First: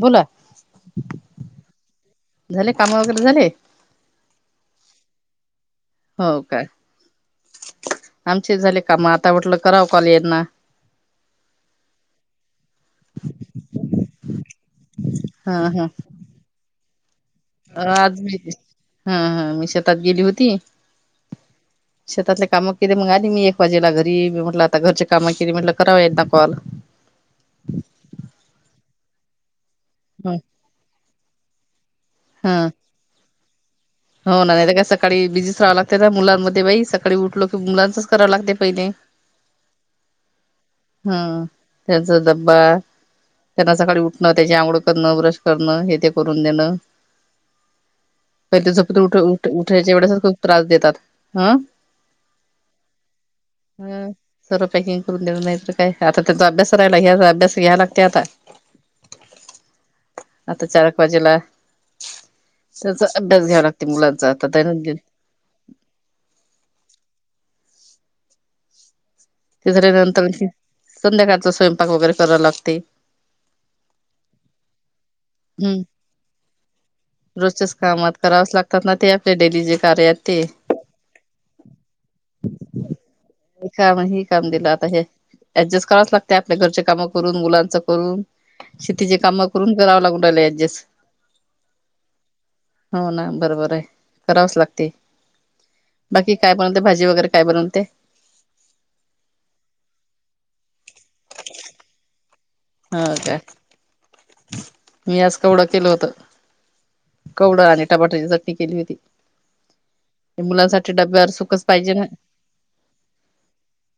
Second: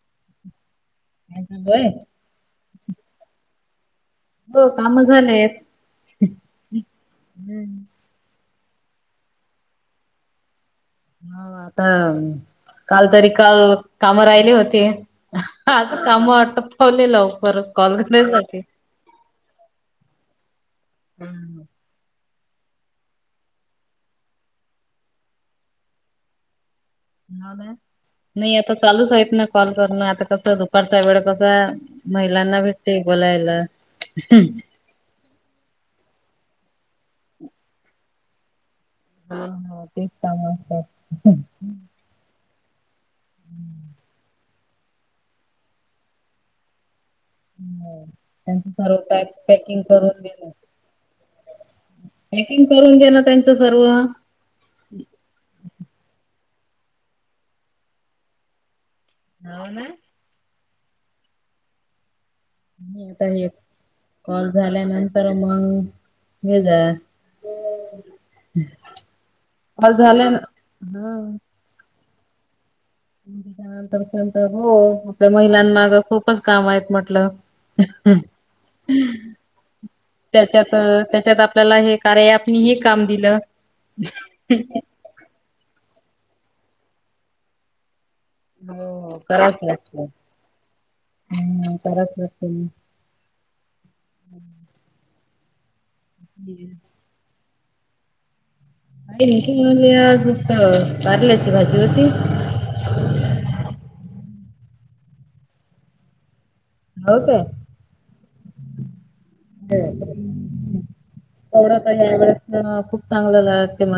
बोला काय चालूय? झाले. काम वगैरे झाले. हो काम झालेय. हो काय झाले का मग आता वाटलं कराव कॉल यांना. हा आता. काल तरी काल काम राहिली होती आता काम वाटत पावलेलं. अ आज मी हा हा मी शेतात गेली होती. हो शेतातले काम केले मग आधी मी एक वाजेला घरी म्हटलं आता घरच्या काम केली म्हटलं कराव येत ना कॉल हो ना नाही आता चालूच आहेत ना कॉल करण आता ह कस दुपारचा वेळ कसा हा महिलांना भेटते बोलायला. हो ना नाही तर काय सकाळी बिझीच राहावं लागतं ना मुलांमध्ये बाई सकाळी उठलो की मुलांच करावं लागते पहिले. हा हा तेच कामा. हा त्यांचा डब्बा त्यांना सकाळी उठणं त्याची आंघोळ करणं ब्रश करणं हे ते करून देणं. हो. पहि त्यांचं ते सर्व झोपत पॅक उ पॅकिंग उठायच्या करून वेळेसच खूप देणं. त्रास देतात हं. पॅकिंग करून देणं त्यांचं सर्व. ह सरापैकी करून देणार नाही तर काय आता. त्याचा अभ्यास राहिला ह्या अभ्यास घ्या लागते आता. ह ना. आता चारक बाजूला तर. मी आता कॉल झाल्यानंतर मग हे जा. हम्. तिसऱ्या नंतर संध्याकाळचा स्वयंपाक वगैरे कराव लागते. त्याच्यानंतरंत हो आपल्या हम्म महिलांना खूपच काम आहेत म्हटलं. रोजच्याच कामात करावच लागतात ना ते आपले डेली जे कार्य आहेत ते हे त्याच्यात त्याच्यात आपल्याला हे कार आप हे का. दिलं. काम हे काम दिलं आता हे ऍडजस्ट करावच लागते आपल्या घरच्या काम करून मुलांच करून. शेतीचे हो काम करावच करून लागत करावं लागू ऍडजस्ट. हम्म करावच लागत मग. हो ना बरोबर आहे करावंच लागते. बाकी काय बनते भाजी वगैरे काय बनलते. ख म्हणज आज कारल्याची भाजी होती. हा काय मी आज कवढं केलं होत. हो काय. कवडा आणि टमाट्याची चटणी केली होती. हम्. मुलांसाठी डब्यावर सुकच एवढं का पाहिजे ना आवड खूप चांगलं जाते म.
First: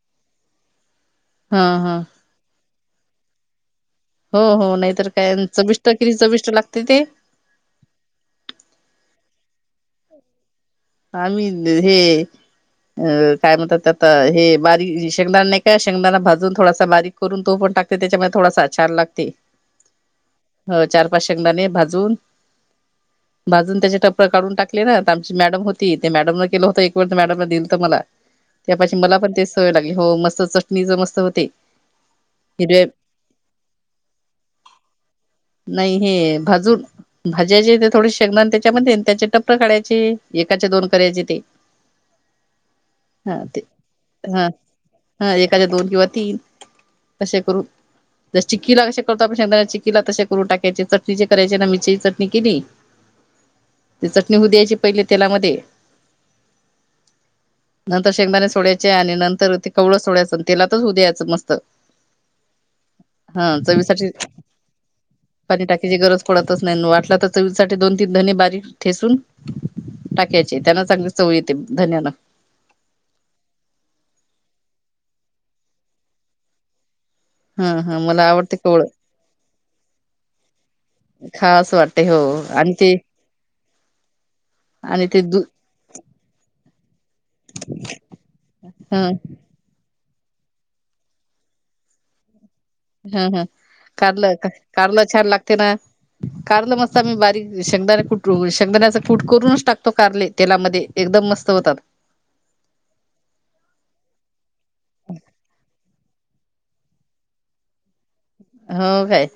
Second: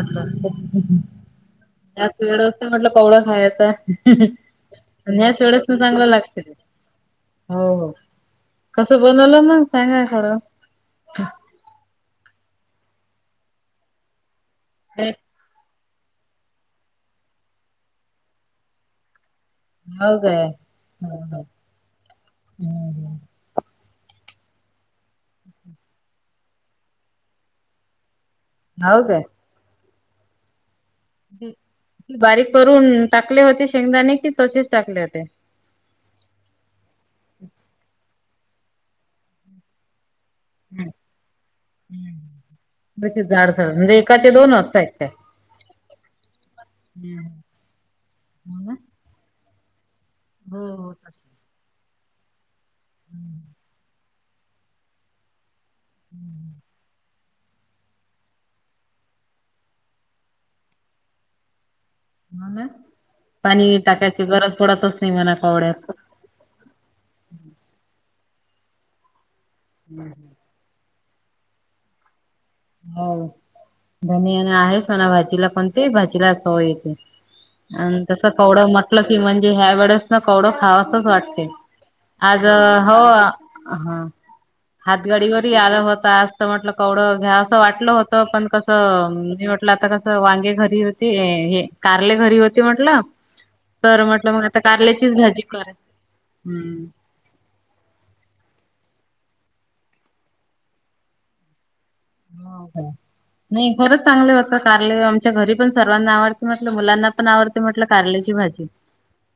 हा हा त्यात वेळ म्हटलं पवळं खायचं. हो हो नाहीतर या काय ते एढच ना चविष्ट चांगलं किती लागते चविष्ट ते हो हो. कसं बनवलं मग सांगा खरं. आम्ही हे अ काय म्हणतात आता हे बारीक शेंगदाणे नाही. शेंगदाना भाजून थोडासा बारीक करून तो पण टाकते त्याच्यामध्ये थोडासा छान लागते. हाव काय ह चार पाच हम्म शेंगदाने भाजून हम्म. भाजून त्याच्या. टपर काढून टाकले ना तर आमची मॅडम होती ते मॅडम न केलं होता एक वे मॅडम न दिल तर मला त्या पा हाव मला काय पण ते सवय लागली हो मस्त चटणी ज मस्त होते बारीक हिरव्या करून टाकले होते शेंगदाणे कि तसेच टाकले होते नाही हे भाजून ते थोडे शेंगदाणे त्याच्यामध्ये त्याचे टपर काढयचे. एकाच्या दोन करायचे ते तसेच हा ते जाडसर म्हणजे एकाचे हा दोनच आहेत काय? हा एकाच्या दोन किंवा तीन कसे करू ज हो ना. चिक्कीला कसे करत पण तसे करून हो टाकायचे चटणी जे करायचे ना मीरची चटणी केली हम्म ते चटणी होऊ द्यायची पहिले तेलामध्ये. हम्म नंतर शेंगदाणे सोडायचे आणि नंतर ते कवळं सोडायचं तेलातच होऊ द्यायचं मस्त. हला हा चवीसाठी म्हणा पाणी कोवड्यात. टाकायची गरज पडतच नाही वाटला तर चवीसाठी दोन धने बारीक ठेचून टाकायचे त्यांना चांगली चव येते. हो धने आहेच म्हणा भाजीला कोणत्याही भाजीला चव येते. हा हा आणि मला तसं आवडते कवडं कवळं म्हटल की म्हणजे ह्या वेळेस ना कवडं खावासच वाटते. खास वाटते हो आज आणि ते हो. हा आणि ते दू हातगाडीवरही आलं होत आज म्हटलं कवडं घ्या. असं वाटलं होत पण कस ह आता कस वांगे घरी होते हे कारले घरी होते. म्हटलं हम् हम् तर म्हटलं मग आता कारलं कारल्याचीच छान भाजी लागते ना. कर कारल हम्म मस्त आम्ही बारीक शेंगदान कुठून कुट करूनच टाकतो कारले तेलामध्ये एकदम मस्त होतात हो नाही खरच चांगले होत कारले आमच्या घरी पण सर्वांना आवडते. म्लाना पण आवड म्हट कारची भाजी हो काय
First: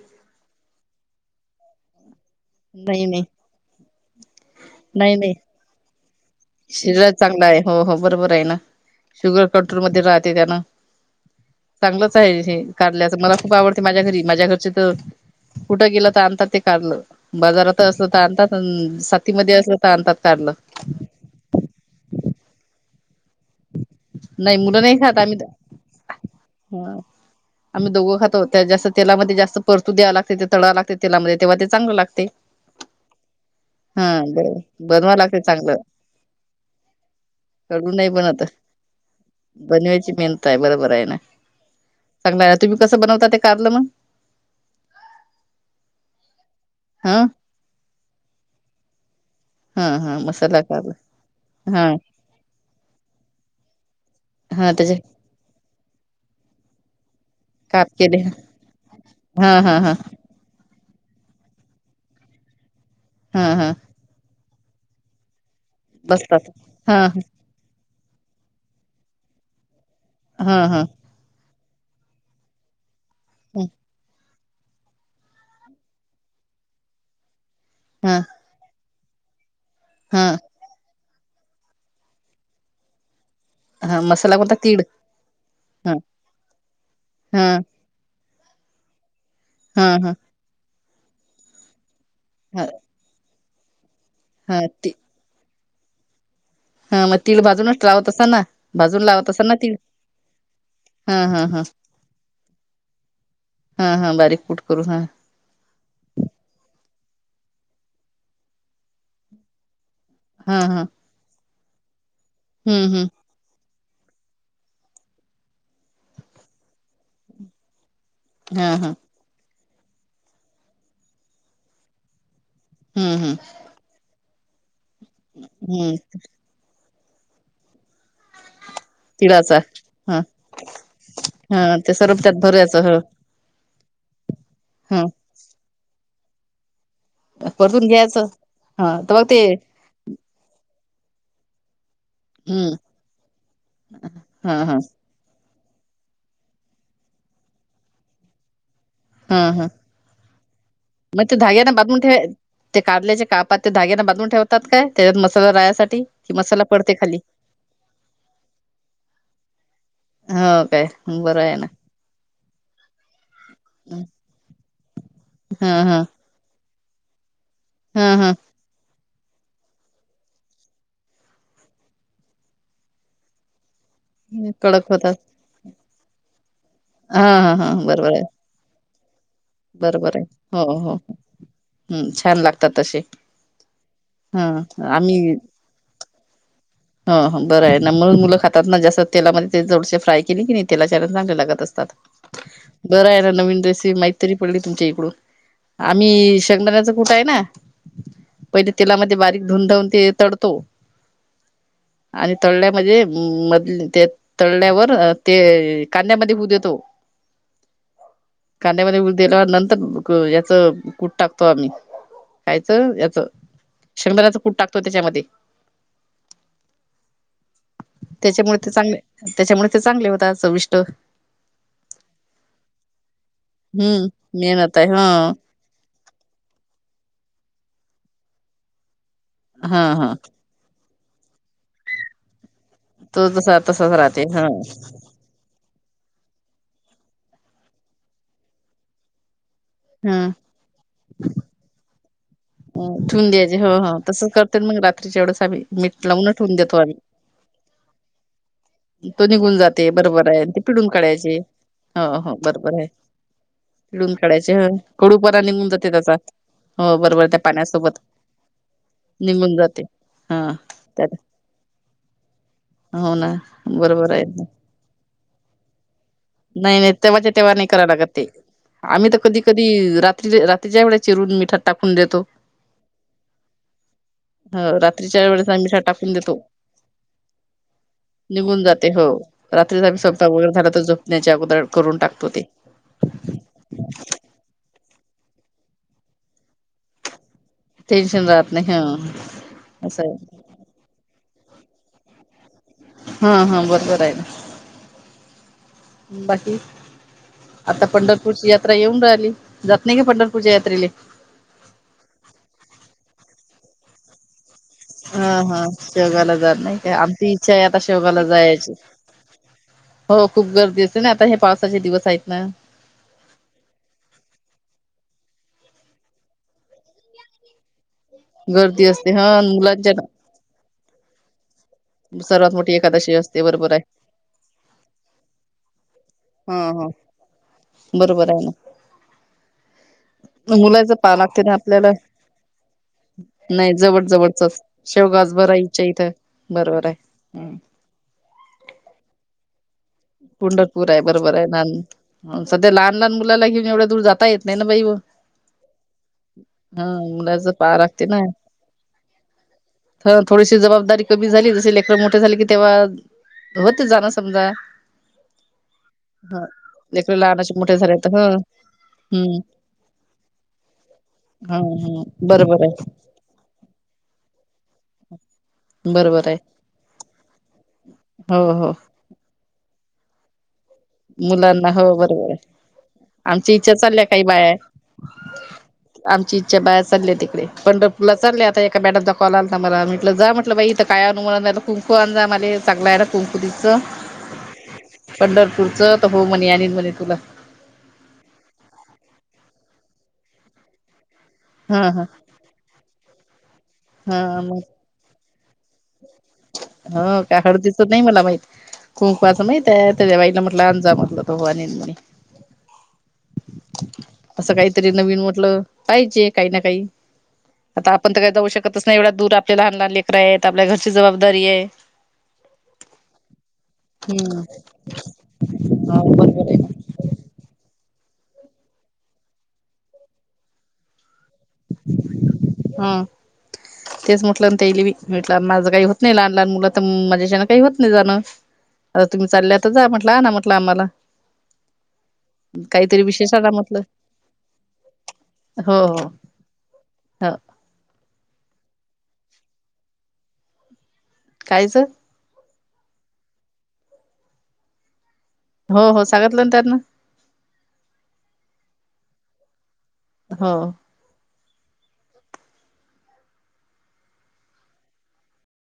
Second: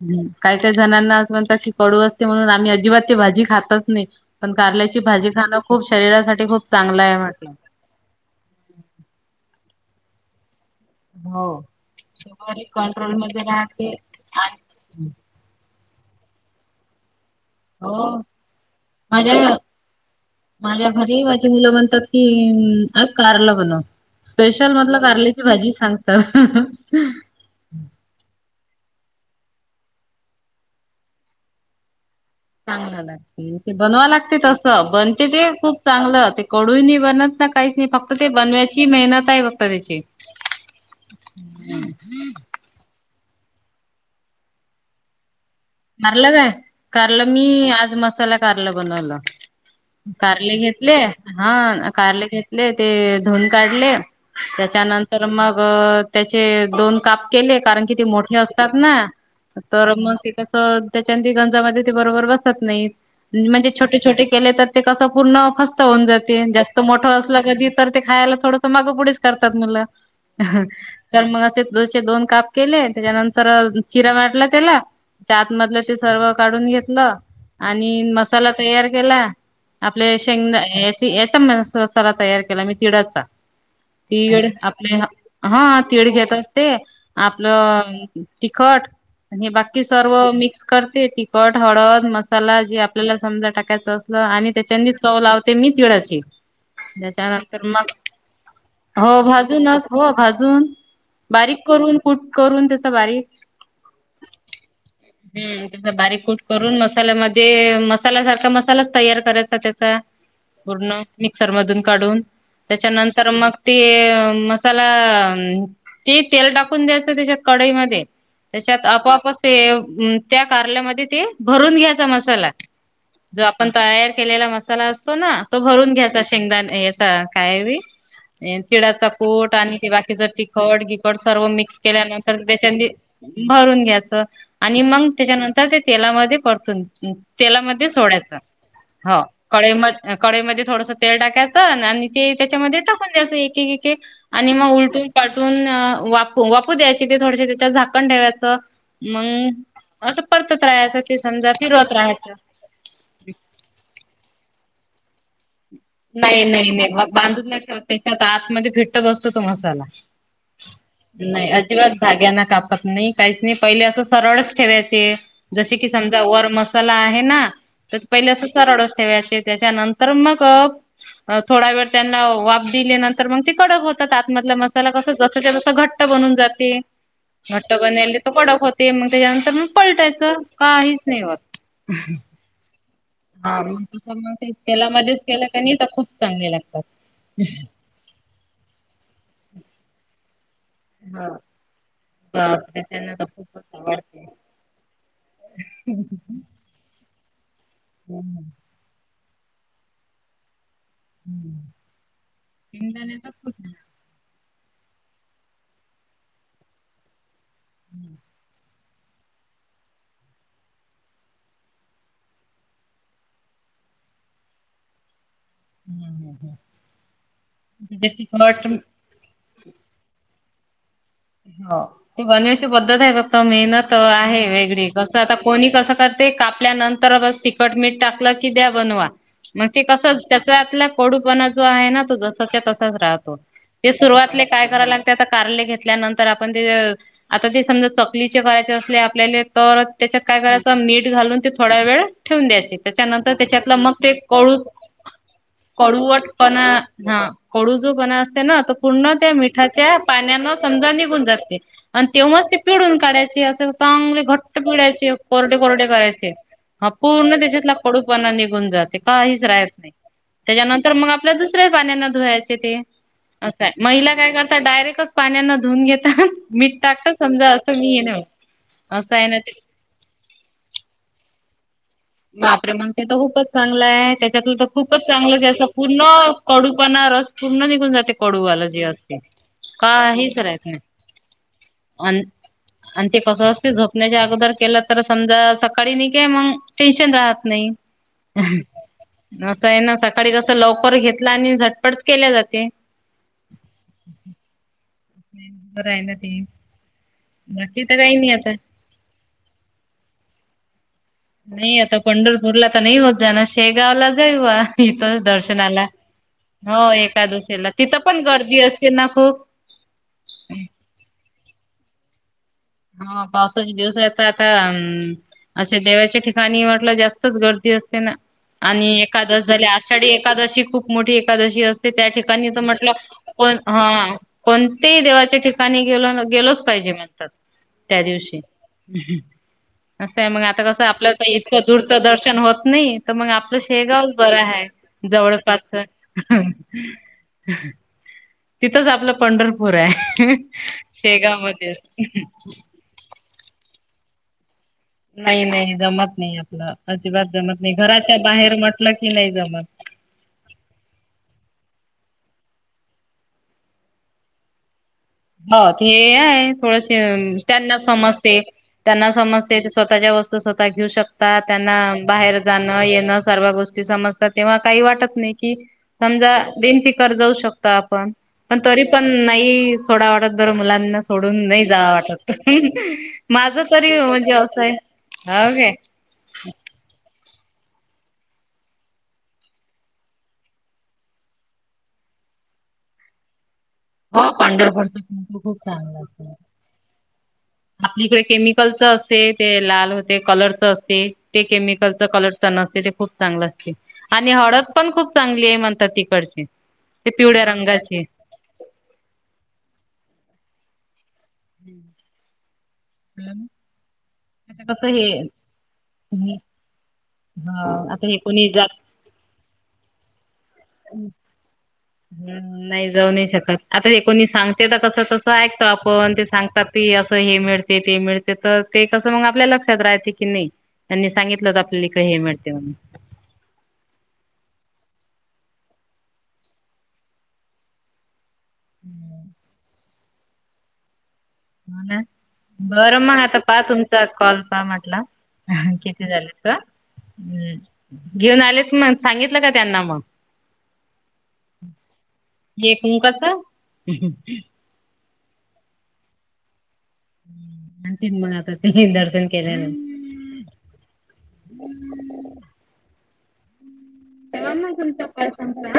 का का जणना अस म्हण क पळू असत म्हणून आम्ही नाही अजिबात नाही भाजी खातच नाही पण कारल्याची नाही भाजी नाही खाण खूप शरीसाठी चांगल असत. खूप चांगलं शरीरात आहे चांगला म्हटल हो हो बरोबर आहे ना शुगर कंट्रोल मध्ये राहते त्यानं हो चांगलंच आहे हे बॉडी कंट्रोल कारल्याचं मला मध्ये खूप आवडते राहते माझ्या घरी माझ्या आणि घरचे तर आवडीने खातात. कुठं गेलं तर आणतात ते कारल बाजारात असलं हो तर आणतात सााती माझ्या मध्ये असलं तर आणतात कारलं मु म्हणतात की कारल बण नाही स्पेशल मुलं नाही मधलं खात कारल्याची आम्ही भाजी सांगत आम्ही दोघं खातो त्यात जास्त तेलामध्ये जास्त परतू द्याव लागते ते तळावा लागते तेलामध्ये तेव्हा ते चांगलं लागते. चांगलं लागते ते हा बनवा लागते बरोबर तसं बनवा बनते लागते ते खूप चांगलं ते कडू नाही बनत. काहीच नाही कडू फक्त ते बनत. बनव्याची मेहनत आहे फक्त त्याची चांगलाय तुम्ही कसं बनवता ते कारल मग. मलं काय हा कारलं मी आज मसाला कारल बनवलं. हा हा कारले मसाला कारलं घेतले हा कारले घेतले ते धुवून काढले हा त्याचे त्याच्यानंतर मग त्याचे दोन काप केले. के कारण काप की ते केले मोठे असतात ना हा हा हा तर मग ते. त्याा बरोबर बत नाही हा म्हजे हा छोटे छ के तर ते कस पूर्ण फस्त होऊन जाते बसतात जास्त हा मोठं असला कधी तर ते खायला थोडस माग पुढच करतात म हा हा कारण मग अस दोनशे दोन काप केले त्याच्यानंतर शिरा वाटला त्याला त्यात मधलं ते सर्व काढून घेतलं आणि हा मसाला तयार केला. आपले हा शेंगदान याचा म मसाला तयार केला मी तिडाचा हा मसाला तिळ कोणता तीड आपले हा तिळ घेत असते हा आपलं. तिखट आणि हे बाकी हा हा सर्व मिक्स करते तिखट हळद मग मसाला हा जी आपल्याला समजा टाकायचं असलं आणि हा ती त्याची चव लावते मी तिळाची हा मग तीळ त्याच्यानंतर भाजूनच मग लावत असा ना भाजून हो लावत असा ना तीळ भाजूनच हो भाजून. हा हा हा बारीक करून कुठ करून त्याचा बारीक हा हा बारीक पुुठ. हम् त्याचा बारीक कूट करून मस्त. मसाल्यामध्ये मसाल्यासारखा मसालाच तयार करायचा त्याचा हा हा पूर्ण र मधून काढून हम्म हम्म त्याच्यानंतर मग ते मसाला ती तेल टाकून द्यायचं त्याच्यात कढईमध्ये हा त्याच्यात हा आपाआप त्या कारल्यामध्ये ते भरून घ्यायचा मसाला हम्म हम्म जो आपण तयार केलेला मसाला असतो ना तो भरून हम्म घ्यायचा शेंगदा काय ब तिड्याचा कूट तिळाचा आणि हा बाकीच तिखट गखड सर्व हा मिक्स ते सर्व त्यात केल्यानंतर त्याच्या भरायचं ह भरून घ्यायचं आणि ह मग त्याच्यानंतर ते तेलामध्ये परतून परतून तेलामध्ये घ्यायचं सोडायच हा तर हो मग ते क म कळेमध्ये थोडस ते टाकायचं आणि ते हम्म त्याच्यामध्ये टाकून द्यायचं एक एक आणि हा मग हा उलटून वाू वापू द्यायचे ते थोडसे त्याच्या झाकण ठेवायचं. हा हा मग असं परतत राहायचं ते मग समजा धाग्याना तिरत बांधून ठेवा राहायचं. ते काल्याचे कापात ते धग्याना बधून ठेवतात काय त्याच्यात मसाला रास. नाही नाही नाही मग बांधून नाही ठत त्याच्यात आतमध्ये भिट्टत बसतो तो मसाला हो काय बरं नाही आहे ना अजिबात धग्या ना काप त नाही काहीच नाही पहिले असं सरळच ठेवायचे हा जसे की हा समजा वर मसाला आहे ना. तर हा पहिले हा अस स रडस ठेवायचे त्याच्यानंतर मग थोडा वेळ त्यांना वाब दिली नंतर मग ते कडक हो. धला मसाला कडक कस होतात जस घट्ट बनून जाते हा हा हा घट्ट बन बरोबर आहे तर पडक होत. त्याच्यानंतर म बरोबर आहे पलटायचं हो हो काहीच नाही होत. हम्म छान लागतात तसे हा म हा केलामध्येध्येच आम्ही केलं क खूप चांगले लाग. हो बरं आहे ना मून मुलं खातात ना जास्त तेलामध्ये ते जड फ्राय केली की नाही. तेला च हा, चांगले लागत असतात. बापरे बर त्यांना आहे तर ना खूपच नवीन रेसपी माहीत आवडते तरी पडली तुमच्या इकडून आम्ही शंगदाण्याच आहे ना पहिले तेलामध्ये बारीक धुून धाून ते तडतो. आणि तळल्या म्हणजे शेंगदाण्याच खूप मध ते तळल्यावर ते कांद्यामध्ये भूद येतो. हम्म. कांद्यामध्ये उ दिल्या नंतर याच कूट टाकतो आम्ही कायचं याच शधनाच कूट टाकतो त्याच्यामध्ये त्याच्यामुळे ते तिखट चांगले त्याच्यामुळे ते चांगले होता चविष्ट हो ते गनची पद्धत आहे फक्त मेहनत हम्म आहे मेहनत वेगळी आहे हा कसं आता कोणी कसं कर. ते कापल्यानंतर तखट मीठ टाकलं की द्या बनवा मग ते हा कस हा त्या डपणा ज आहे तो ज तच तो राहतो तसा ते तसाच राहते हा सुरुवातले काय कराय लागते कार. आपण आता ते समजा चकलीचे करायचे असले आपल्याला तर हा त्याच्यात काय करायचं मीठ घालून ते थोडा वेळ. ठेून द्यायचे ठेवून त्याच्यानंतर द्यायचे हो त्याच्यात मग हो ते तसंच कळू करते मग रात्रीच्या वेळेस आम्ही मीठ लावून ठेवून देतो कळुवटपणा आम्ही डू जो बन असते ना पूर्ण तो त्या निघून जाते मिठाच्या बरोबर आहे पाण्यान. ते पिडून समजा निघून काढायचे जात हो आणि हो तेव्हाच ते बरोबर आहे पिडून काढायचे अस पिडून चांगले घट काढायचे ह पिडायचे. कडूपणा कोरडे निघून जाते त्याचा करायचे हा हो बरोबर पूर्ण त्या देशतला पाण्यासोबत कडूपणा निघून जाते काहीच निघून राहत जाते नाही. हा त्याच्यानंतर मग त्यात आपल्या दुसऱ्याच पाण्याना धुवायचे ते हो ना असं. बरोबर महिला आहे काय करतात डायरेक्टच पाण्याना धुऊून घेतात मीठ नाही नाही टाकत तेव्हाच्या समजा तेव्हा नाही असं कराव मी ये न. लागत ते आम्ही तर कधी कधी रात्री रात्रीच्या वेळे चिरून मिठा बापरे मग ते त खूपच चांगलंये, त्याच्यातलं तर हो खूपच रात्रीच्या चांगलं जे वेळेस अस आम्ही मिठात पूर्ण टाकून देतो कडूपणा पुर्ण निघून जाते. निघून कडूवालं जे जाते हो असते. रात्री स्वयंपाक काहीच वगैरे राहत झाला, नाही. तर झोपण्याच्या अगोदर करून अन टाकतो ते. आणि ते कसं असते झोपण्याच्या अगोदर केलं तर समजा सकाळी न कय मग टेन्शन राहत. नई, टेन्शन राहत नाही हा कस आहे ना सकाळी कस लवकर घेत आणि झटपट केल्या जाते. हा हा बरोबर आहे. बर आहे ना ते. बाकी आता तर काही नाही पंढरपूरची आता. यात्रा येऊन राहिली जात नाही का पंढरपूरच्या यात्रेले. नाही आता पंढरपूरला तर नाही होत जाण शेगावला जाऊ. तिथं हा हा दर्शनाला शेवगाला जात नाही हो का एका आमची इच्छा आहे दिुशीला आता तिथं शेवगाला पण गर्दी जायची असते ना खूप हो खूप गर्दी असते ना आता हे पावसाचे दिवस आहेत ना हा पावसाचे दिवस आता आता अम अे देवाच्या ठिकाणी म्हटलं जास्तच गर्दी असते गर्दी आणि असते हा एकाद झाल्या मुलांच्या आषाढी एकादशी खूप मोठी एकादशी असते त्या ठिकाणी सर्वात मोठी एकादशी असते म्हटलंण बरोबर आहे कोणतही देवाच्या ठिकाणी गेल गेलोच हा पाहिजे हा म्हणतात त्या बरोबर दिवशी आहे असं आहे मग ना आता कसं मुलाच आपल्याच पाहा लागते ना इतकं आपल्याला दूरचं दर्शन होत नाही तर मग आपलं नाही जवळ शेगावच बरं जवळचच आहे. शेवगास जवळपच बराईच्या इथं बरोबर आहे तिथंच आपलं पंढरपूरेय. पंढरपूरे बरोबरे, लहान सध्या लहान लहान मुलाला घेऊन एवढ्या दूर जाता येत नाही ना बाई व नाही नाही जमत नाही. आपलं हा अजिबात मुलाच जमत नाही पा घराच्या बाहेर म्हटलं की, नाही जमत. तर थोडीशी जबाबदारी कमी झाली. लेकर मोठे झाले की तेव्हा होते जाण समजा. हो ते ह आहे थोडेसे लेकर लहानाचे त्यांना मोठे झाले तर ह समजते. त्यांना हम्म समजते स्वतःच्या वस्तू स्वतः घेऊ शकता ह त्यांना ह बाहेर बरोबर जाणं आहे येणं सर्व गोष्टी ते समस तेव्हा काही वाटत नाही? कि बरोबर आहे समजा बनतीकार जाऊ शकत आपण हो पण हो तरी पण नइ थोडा वाटत बर मुला या ना सोडून नाही मुलांना हो जाव बरोबर आहे वाटत माझ आमची इच्छा तरी चालल्या काही म्हणजे बाया असं हाय हे आमची इच्छा बाहेर चालली आहे तिकडे पणपुला चालले आता एका बॅटाचा कॉल आलाता मला म्हटलं जा म्हटलं बाई इथं काय अनुमनुन जा आले सगलायला तुमकु हो पंढरपरच खूप तर हो म्हणे आणीन म्हणे तुला आपलीकडे केमिकलच असते ते लाल हो ते कलरच असते ते हा हा केमिकलचा कलर च न असते ते खूप चांगलं असते आणि हा मग हळद पण खूप चांगली आहे म्हणतात तिकडची ते ह का पिवळ्या हळदीच रंगाची नाही मला माहित कुंकवाचं माह आहे त्याच्या बाईला म्हटलं अंजा म्हटलं होोवा नि नाही मम असं काहीतरी नवीन म्हटलं पाहिजे काही ना काही आता आपण हे तर काय जाऊ कोणी जात शकतच नाही एवढा दूर आपल्या लहान लहान लेकरा आहेत आपल्या घरची जबाबदारी आहे ह नाही जाऊन नाही शकत आता हे कोणी हम्म सांगते तर कस कसं ऐकतो हो आपण ते बरोबर आहे सांगतात की मिळ ते मिळते तर ते कस म आपल्या लक्षात राहायच की नाही त्यां सित हा तेच म्हटलंंत येल वि म्हटलं माझं काही होत नाही लहान लहान मुलं तर माझ्याशीं काही होत नाही जाणं आता तुम्ही चालल्यातच म्हटला ना म्हटलं आम्हाला ह ना काहीतरी बरं मग विशेष आता आणा पाहा म्हटलं तुमचा कॉल पाहा म्हटला हो हो किती झाला हो घेऊन आलेस मग सांगितलं का त्यांना मग कायच येम कस हो हो सांगितलं ना त्यांना तन मगता ते दर्शन केले ना [unintelligible] हो तेव्हा मग तुमचा पर्सनचा